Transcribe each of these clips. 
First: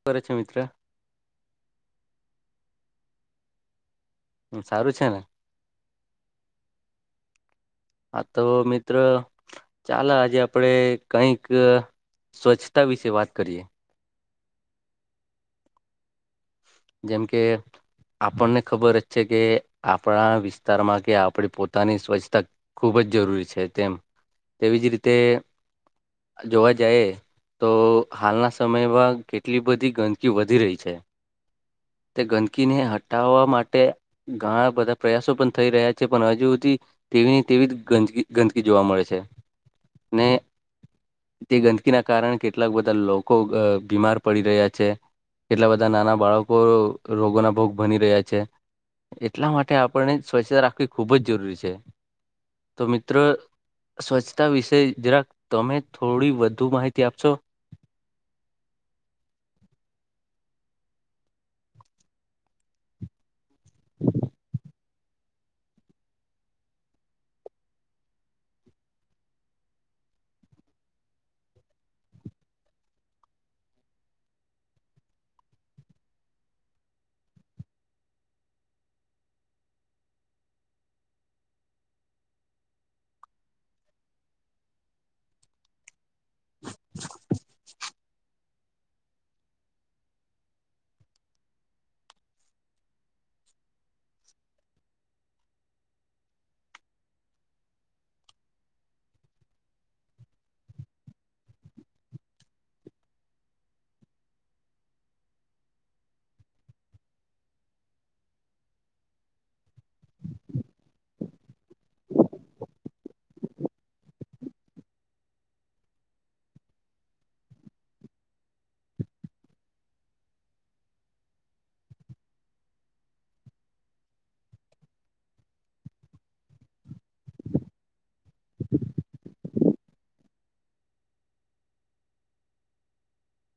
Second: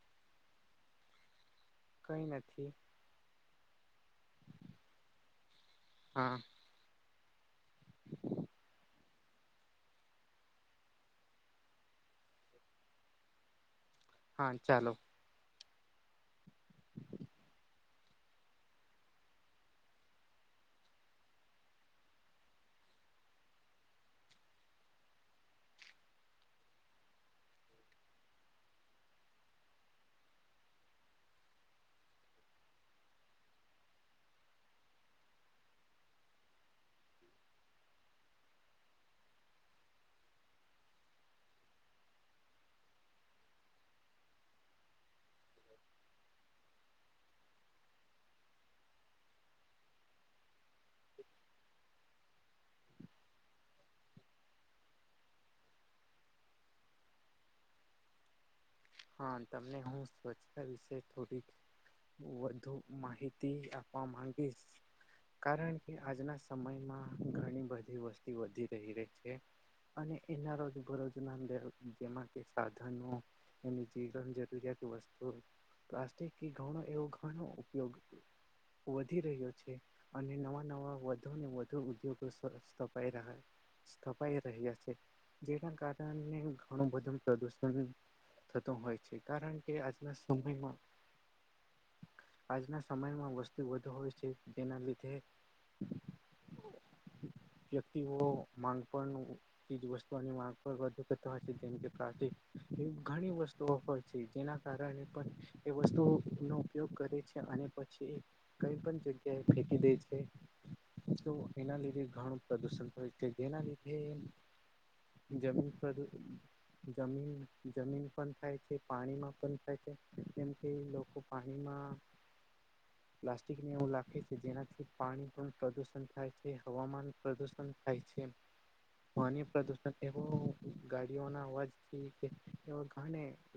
શુ કરે છેં મિત્ર કઈ નથી હમ્મ સારું છે ને હા આ તો મિત્ર ચાલો આજે આપડે કઈક સ્વચ્છતા વિશે વાત કરીએ. હા ચાલો. જેમ કે આપણને ખબર જ છે કે આપણા વિસ્તારમાં કે આપણી પોતાની સ્વચ્છતા ખૂબ જ જરૂરી છે તેમ, તેવીજ રીતે જોવા જાય એ તો હાલના સમયમાં કેટલી બધી ગંદકી વધી રહી છે. તે ગંદકીને હટાવવા માટે ઘણા બધા પ્રયાસો પણ થઈ રહ્યા છે પણ હજુ સુધી તેવી તેવી જ ગંદકી ગંદકી જોવા મળે છે. ને [inaudible] તે ગંદકીના કારણે કેટલાક બધા લોકો બીમાર પડી રહ્યા છે. કેટલા બધા નાના બાળકો રોગોના ભોગ બની રહ્યા છે. એટલા માટે આપણને સ્વચ્છતા રાખવી ખૂબ જ જરૂરી છે, તો મિત્રો સ્વચ્છતા વિશે જરાક તમે થોડી વધુ માહિતી આપશો? હા તમને હું સ્વચ્છતા વિશે થોડીક વધુ માહિત તી આપપ માગીસ. કારણ કે આજના સમયમાં ઘણી બધી વસ્તી વધી રહી રહી છે. અને એના રોજબરોજ નાંદ જેમાં કે સાધનો એની જીવન જરૂરિયાત વસ્તુ પ્લાસ્ટિક ઘણો એવો ઘણો ઉપયોગ હત. વધી રહ્યો છે. અને નવા નવા વધુ ને વધુ ઉદ્યોગો સ્થપાઈ રહ્યા. સ્થપાઈ રહ્યા છે, જેના કારણે ઘણું બધું પ્રદુષણ થતો હોય છે કારણ કે આજના સમયમાં. આજના સમયમાં વસ્તુ વધુ હોય છે જેના લીધે વ્યક્તિઓ માંગ પણ ત્રીજ વસ્તુ અને માબધ પેતા હોય છે દન કાઢ ઘણી વસ્તુ ઓફર છે જેના કારણે પણ એ વસ્તુ નો ઉપયોગ કરે છે અને પછી કઈ પણ જગ્યા એ ફેંકી દે છે. તો એના લીધે ઘણું પ્રદુષણ થયું જેના લીધે જમીન પર જમીન. જમીન પણ થાય છે પાણીમાં પણ થાય છે, જેમ કે લોકો પાણીમાં [inaudible] પ્લાસ્ટિકને એવું લખે છે જેનાથી પાણી પણ પ્રદુષણ થાય છે હવામાન પ્રદુષણ. થાય છે, પાણી પ્રદુષણ એવો ગાડીઓના અવાજથી એ ઘ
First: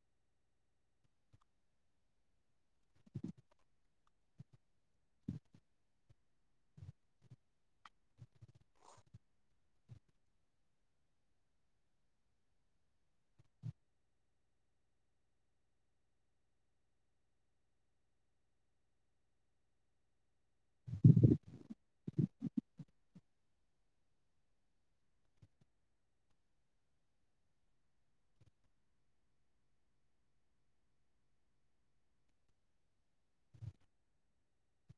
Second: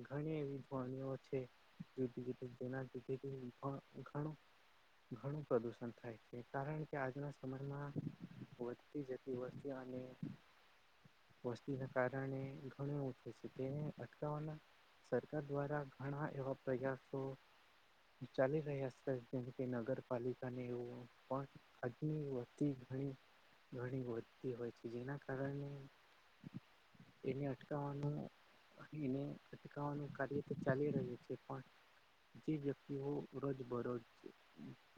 ઘણી એવી ધ્ણીઓ છે. જે જેના જ ઉખાડો ઘણું પ્રદુષણ થાય છે કારણ કે આજના સમયમાં વધતી જતી વસ્તી અને વસ્તી ના કારણે ઘણું એવું તેને અટકાવવાના સરકાર દ્વારા ઘણા એવા પ્રયાસો ચાલી રહ્યા છે, જેમ કે નગરપાલિકાને એવું પણ અગ્નિ વધતી ઘણી ઘણી વધતી હોય છે જેના કારણે, એને અટકાવવાનું એને અટકાવવાનું કાર્ય તો ચાલી રહ્યું છે, પણ જે વ્યક્તિઓ રોજબરોજ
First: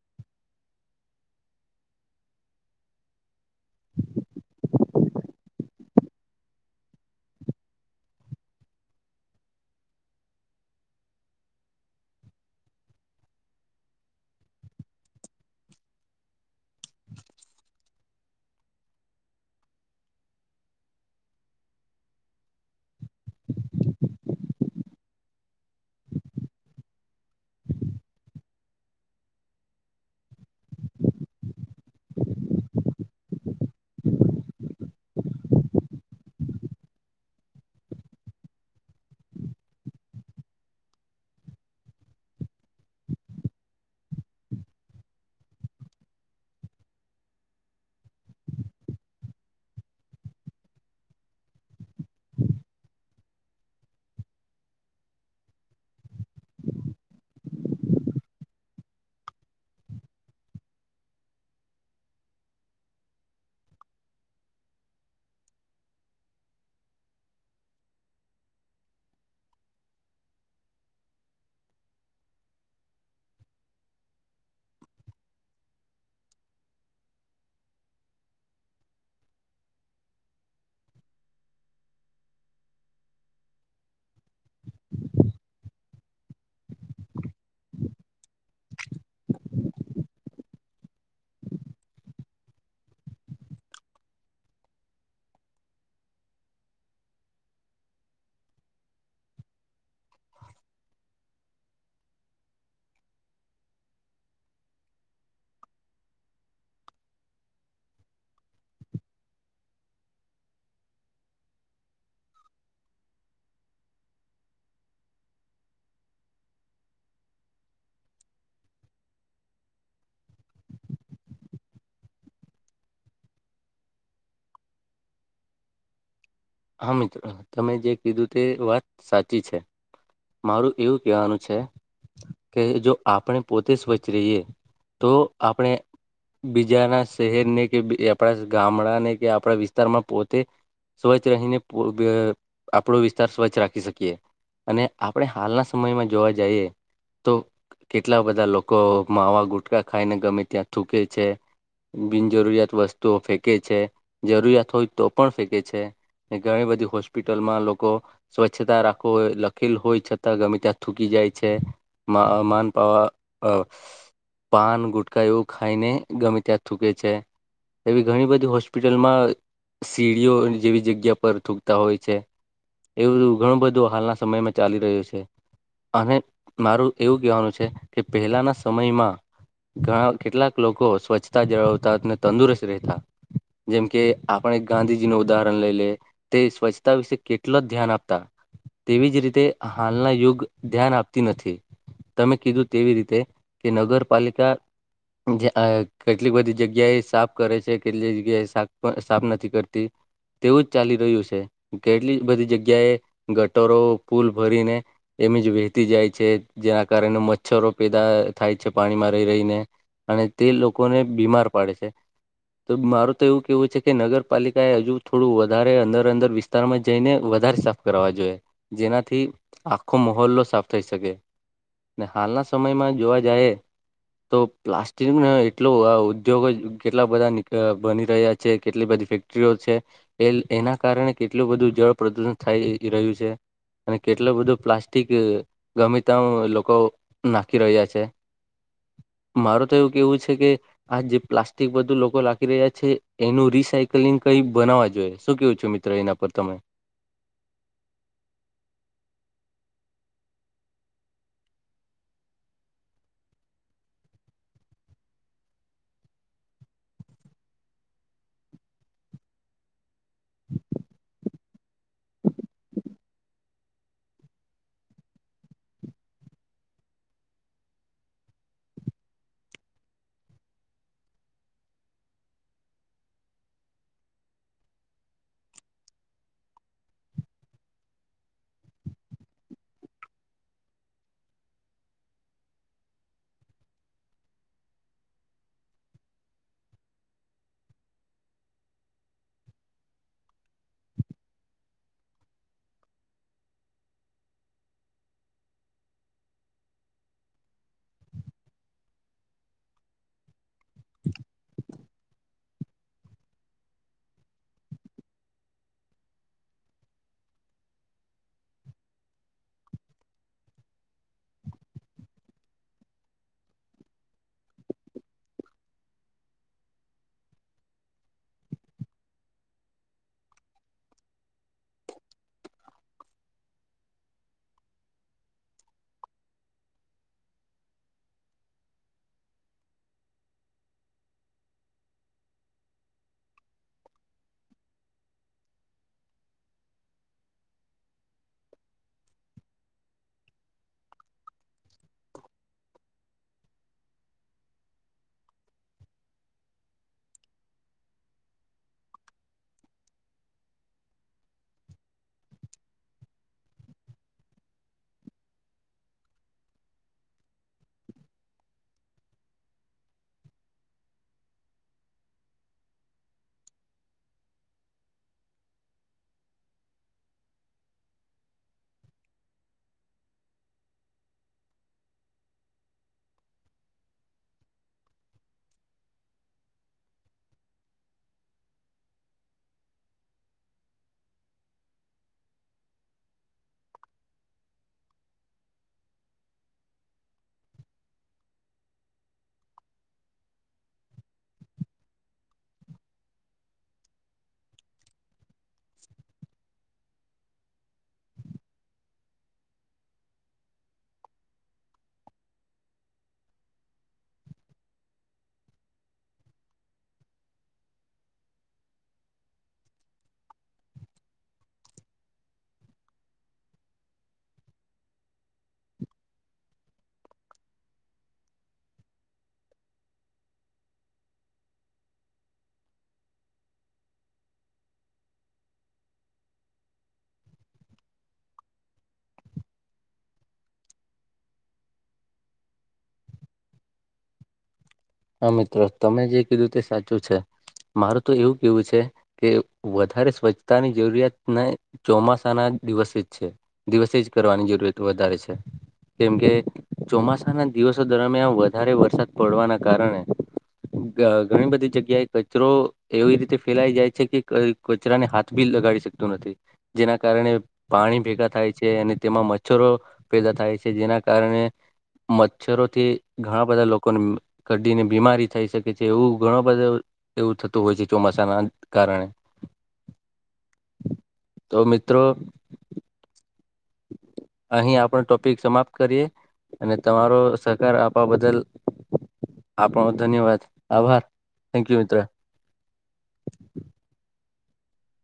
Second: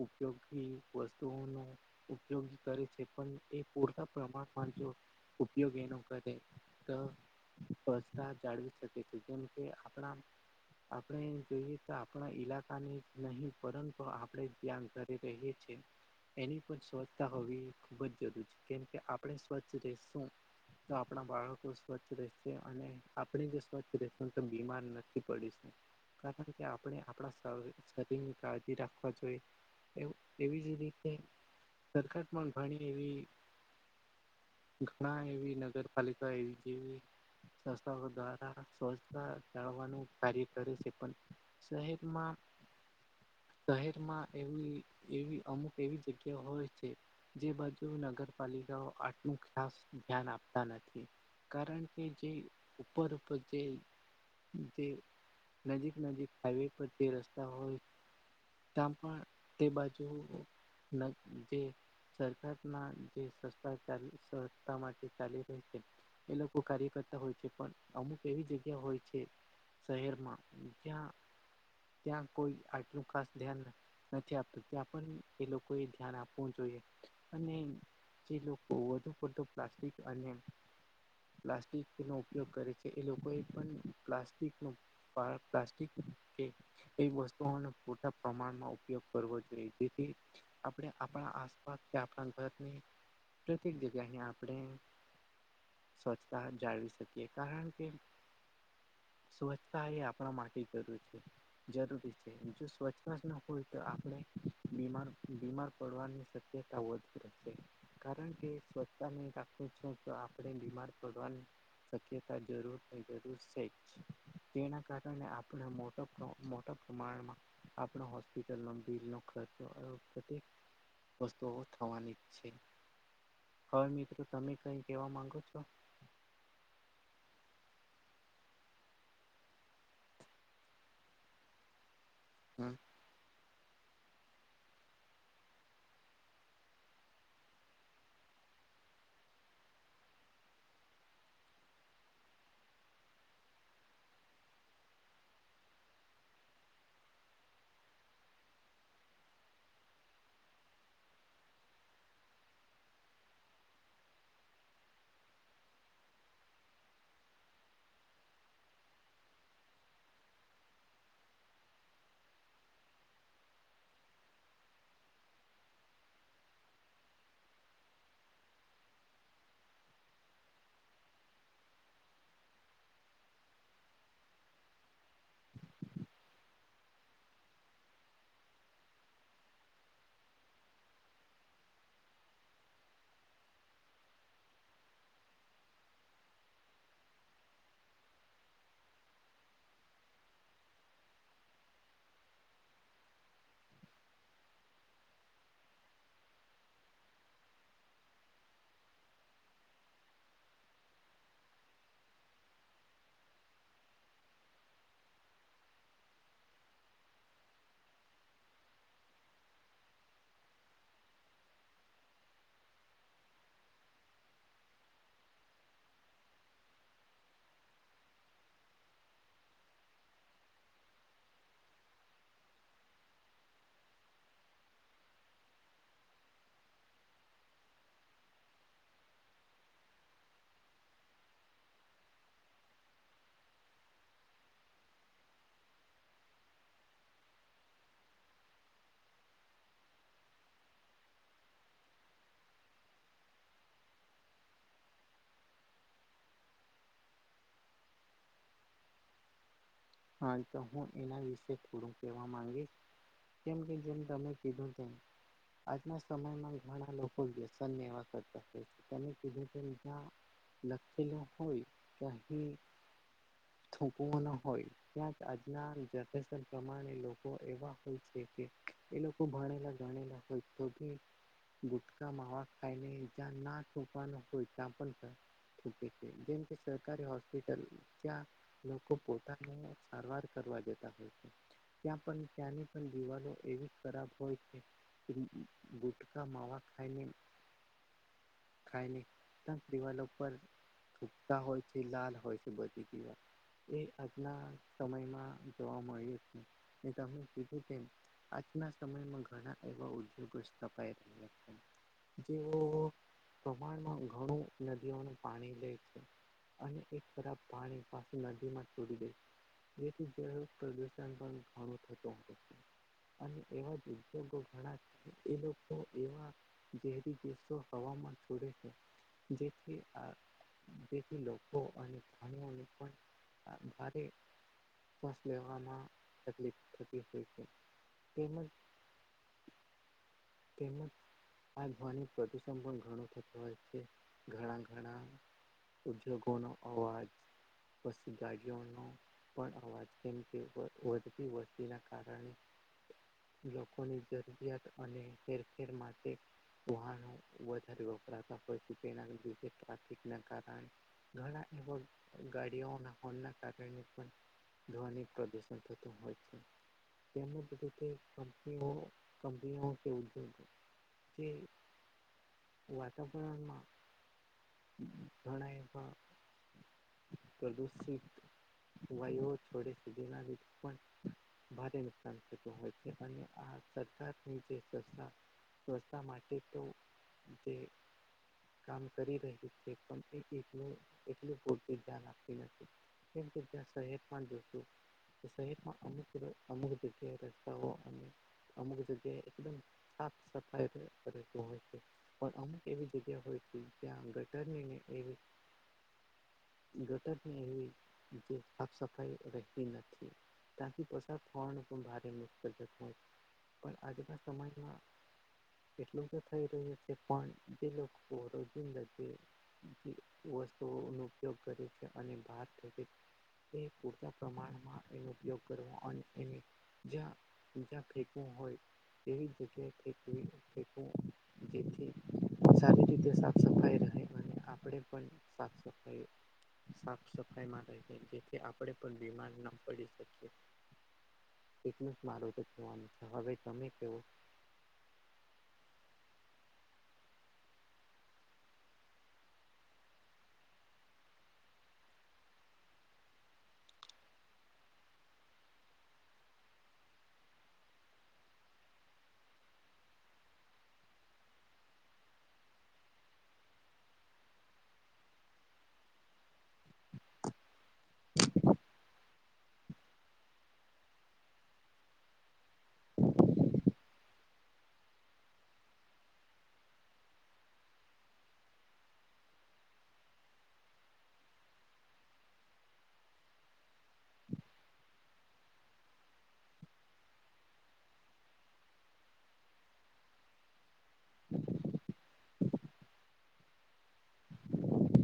ઉપયોગી વસ્તુઓનું ઉપયોગી કરે છે પણ એ પૂરતા પ્રમાણમાં જો ઉપયોગ એ નક તો જાળવી શકે છે જેમ કે આપણા આપણે જોઈએ તો આપણા ઈલાકાની જ નહી પરંતુ આપડે ધ્યાન કર એ કહી છે. એની પણ સ્વચ્છતા હોવી ખૂબ જ જરૂરી છે કેમ કે આપણે સ્વચ્છ રેશું તો આપણા બાળકો સ્વચ્છ રેશે અને આપણે જો સ્વચ્છ રહેશું તો બીમાર નક્કી પડીશું. આપણ કે આપણે આપણા શરીરની કાળજી રાખવા જોઈએ. એવી જ રીતે સરખટમાં ગણી એવી. ઘણા એવી નગરપાલિકા એવી જેવી દ્વારા સ્વચ્છતા જાવાનું કાર્ય કર્યું છે પણ શહેરમાં શહેરમાં એ એવી અમુક એવી જગ્યા હોય છે. જે બાજુ નગરપાલિકાઓ આટલું ખાસ ધ્યાન આપતા નથી. કારણ કે જે ઉપર ઉપર જે જે નજીક નજીક હાઈવે પર જે રસ્તા હોય. ત્યાં પણ તે બાજુ જે સરકારના જે સસ્તા સહતા માટે ચાલી રહી છે. એ લોકો કાર્યકર્તા હોય. પણ અમુક એવી જગ્યા હોય છે શહેરમાં જ્યાં ત્યાં કોઈ આટલું ખાસ ધ્યાન નથી નથી આપતું ત્યાં પણ એ લોકો એ ધ્યાન આપવું જોઈએ. અને જે લોકો વધુ પડતો પ્લાસ્ટિક અને પ્લાસ્ટિક નો ઉપયોગ કરે છે, એ લોકો એ પણ પ્લાસ્ટિક ન પ્લાસ્ટિક કે એ વસ્તુઓને મોટા પ્રમાણમાં ઉપયોગ કરવો જોઈએ જેથી આપણે આપણા આસપાસ કે આપણા ઘરને પ્રત્યેક જગ્યા આપણે સ્વચ્છતા જાળવી શકીએ, કારણ કે સ્વચ્છતા એ આપણા માટે જરૂર છે. જરૂરી છે જો સ્વચ્છતા જ ન હોય તો આપણે બીમાર બીમાર પડવાની કેતા હોય કે કારણ કે સ્વચ્છતા નહી રાખવું છે તો આપણે બીમાર પડવાનું શક્યતા જરૂર જરૂર છે જ. તેના કારણે આપણે મોટા, મોટા પ્રમાણમાં આપણા હોસ્પિટલ નો બિલ નો ખર્ચો વસ્તુઓ થવાની છે હવે મિત્રો તમે કઈ કેવા માંગો છો? હા મિત્રો તમે જે કીધું તે વાત સાચી છે. મારું એવું કહેવાનું છે કે હમ જો આપણે પોતે સ્વચ્છ રહીએ તો આપણે બીજાના શહેરને કે આપણા ગામડાને કે આપણા વિસ્તારમાં પોતે સ્વચ્છ રહીને આપણો વિસ્તાર સ્વચ્છ રાખી શકીએ. અને આપણે હાલના સમયમાં જોવા જઈએ તો કેટલા બધા લોકો માવા ગુટકા ખાઈને ગમે ત્યાં થૂકે છે. બિનજરૂરિયાત વસ્તુઓ ફેંકે છે જરૂરિયાત હોય તો પણ ફેંકે છે. એ ઘણી બધી હોસ્પિટલમાં લોકો સ્વચ્છતા રાખવો હોય લખેલ હોય છતાં ગમે ત્યાં થૂકી જાય છે. [unintelligible] પાન ગુટકા એવું ખાઈને ગમે ત્યાં થૂકે છે. એવી ઘણી બધી હોસ્પિટલમાં સીડીઓ જેવી જગ્યા થૂકતા હોય છે એવું ઘણું બધું હાલના સમયમાં ચાલી રહ્યું છે. અને મારું એવું કહેવાનું છે કે પહેલાના સમયમાં ઘણા કેટલાક લોકો સ્વચ્છતા જાળવતાને તંદુરસ્ત રહેતા. જેમ કે આપણે ગાંધીજી નું ઉદાહરણ લઈ લે તે સ્વચ્છતા વિશે કેટલા ધ્યાન આપતા. તેવી જ રીતે હાલના યુગ ધ્યાન આપતી નથી. તમે કીધું તેવી રીતે કે નગરપાલિકા જે કેટલી બધી જગ્યા એ સાફ કરે છે કેટલી જગ્યા એ સાફ નથી કરતી. તેવું જ ચાલી રહ્યું છે કેટલી બધી જગ્યાએ ગટરો ફુલ ભરીને એમ જ વહેતી જાય છે જેના કારણે મચ્છરો પેદા થાય છે પાણીમાં રહી રહીને. અને તે લોકોને બીમાર પાડે છે. તો મારું તો એવું કેવું છે કે નગરપાલિકા એ હજુ થોડું વધારે અંદર અંદર વિસ્તારમાં જઈને વધારે સાફ કરવા જોઈએ. જેનાથી આખો માહોલ્લો સાફ થઈ શકે. ને હાલના સમયમાં જોવા જાય તો પ્લાસ્ટિક એટલો આ ઉદ્યોગ જ કેટલા બધા બની રહ્યા છે કેટલી બધી ઇફેક્ટ એના કારણે કેટલું બધું જળ પ્રદૂષણ થાય રહ્યું છે. અને કેટલો બધો પ્લાસ્ટિક ગમે ત લોકો નાખી રહ્યા છે. મારે તો એવું કેવું છે કે આ જે પ્લાસ્ટિક બધું લોકો લખી રહ્યા છે એનું રિસાયકલિંગ કઈ બનાવવા જો. જોઈ શું કેવું છું મિત્રો એના પર તમે? હા તો હું એના વિશે થોડું કેહેવા માંગીશ. કેમ કે જેમ તમે કીધું તેમ આજના સમયમાં ઘણા લોકો વ્યસન એવા કરતા હતા તધ ત લખલા હોય તો હ થોકવાના હોય ત્યાં આજના જનરેશન પ્રમાણે લોકો એવા હોય છે કે એ લોકો ભણેલા ગણેલા હોય તો ભુટકા માવાક ખાઈનેજ ના થવા નતા પણ થૂંકે છે જેમ કે સરકારી હોસ્પિટલ ત્યાં લોકો પોતા સારવાર કરવા જતા હોય છે. ત્યાં પણ ત્યાંની પણ દીવાલો એવી જ ખરાબ હોય છે. ગુટકા માાવવા ખાયને ખાયલી તો તેવા ઉપર સુતા હોય છે લાલ હોય છે બધી જીવા એ આજના સમયમાં જોવા મળ્યો છે મે તમે કીધું કે. આજના સમયમાં ઘણા એવા ઉદ્યોગો સ્થપાઈ રહ્યા છે. જેઓ પ્રમાણમાં ઘણું નદીઓને પાણી લે છે અને એક ખરાબ પાણી પાછી નદીમાં છોડી દઈ. જેથી જ પ્રદૂણ પણ ઘણો થતો. અને એવા જ ઉદ્યોગો ઘણા છે એ લોકો એવા જેરી દસો હવામાન છોડે છે જેથી આ જેથી લોકો અને સ્ણીને પણ ભારે ફસ લગના તકલીફ થતી હોય છે. તેમજ તેમ આ ધ્વનિ પ્રદુષણ પણ ઘણું થતું હોય છે ઘણા ઘણા ઉદ્યોગોનો અવાજ વસ્તી ગાડીઓનો પણ અવાજ કેમ કે વધતી વસ્તીના કારણે લોકોની જરૂરિયાત અને હેરફેર માટે. વાહનો વધારે વપરાતા હોય, તે ટ્રાફિક ના કારણે ઘણા એ ગાડીઓ ના હોના કારણે પણ ધવનની પ્રદૂષણ થતો હોય છે. તેમ કની કપની કે ઉદગ તે વાતાવરણ માં ઘણા એવા પ્રદુષિત. વાયઓ થોડે સુધી ના દીધું પણ. ભારે નુકસાન થતું હોય છે, અને આ સરકારની જે. વાહનો વધારે સ્વચ્છતા માટે તો જે કામ કરી રહી. લું એલું પૂરતું ધ્યાન આપતી નથી. સ પણ દું. [unintelligible] તે સહટમાં અમુક અમુક જગ્યાએ રસ્તાઓ અને અમુક જગ્યાએ એકદમ સાફ સફાઈ કર હો. પણ અમુક એવી જગ્યા હોય છે, જ્યાં ગટરનીને એવી ગટરની એ હોય, જે સાફ-સફાઈ રહેતી નથી. ત્યાંથી પસાર થવાનું પણ ભારે મુશ્કેલ જતા હોય, પણ આજના સમાજમાં. એટલું તો થઈ રહ્યું છે, પણ જે લોકો રોજિંદા વસ્તુઓ ન ઉપયોગ કરે છે, અને બારતી તે પૂરતા પ્રમાણમાં એનો ઉપયોગ કરવો, અને એ જ્યાં જ્યાં ફેકું હોય, તેવી જગ્યાએે ફેક જેથી સારી રીતે સાફ સફાઈ રહે. અને આપણે પણ સાફ-સફાઈ. સાફ સફાઈ માટે છે, જેથી આપણે પણ બીમાર ન પડી શકીએ. એટલું જ મારું તો જોવાનું છે, હવે તમે કેવો. હા મિત્રો, તમે જે કીધું તે સાચું છે, મારું તો એવું કેવું છે. કે, વધારે સ્વચ્છતાની જરૂરિયાત ને ચોમાસાના દિવસે જ છે. દિવસે જ કરવાની જરૂરત વધારે છે. કેમ કે, ચોમાસાના દિવસો દરમિયાન, વધારે વરસાદ પડવાના કારણે. ઘણી બધી જગ્યાએ કચરો એવી રીતે ફેલાઈ જાય છે કે કચરાને હાથ બી લગાડી શકતું નથી. જેના કારણે પાણી ભેગા થાય છે, અને તેમાં મચ્છરો પેદા થાય છે, જેના કારણે મચ્છરોથી ઘણા બધા લોકોને. કડીને બીમારી થઈ શકે છે, એવું ઘણો બધો એવું થતું હોય છે, ચોમાસાના કારણે [unintelligible] તો મિત્રો. અહીં આપણો ટોપિક સમાપ્ત કરીએ, અને તમારો સહકાર આપવા બદલ. આપણો, ધન્યવાદ, આભાર. થેક યુ, મિત્ર. [unintelligible]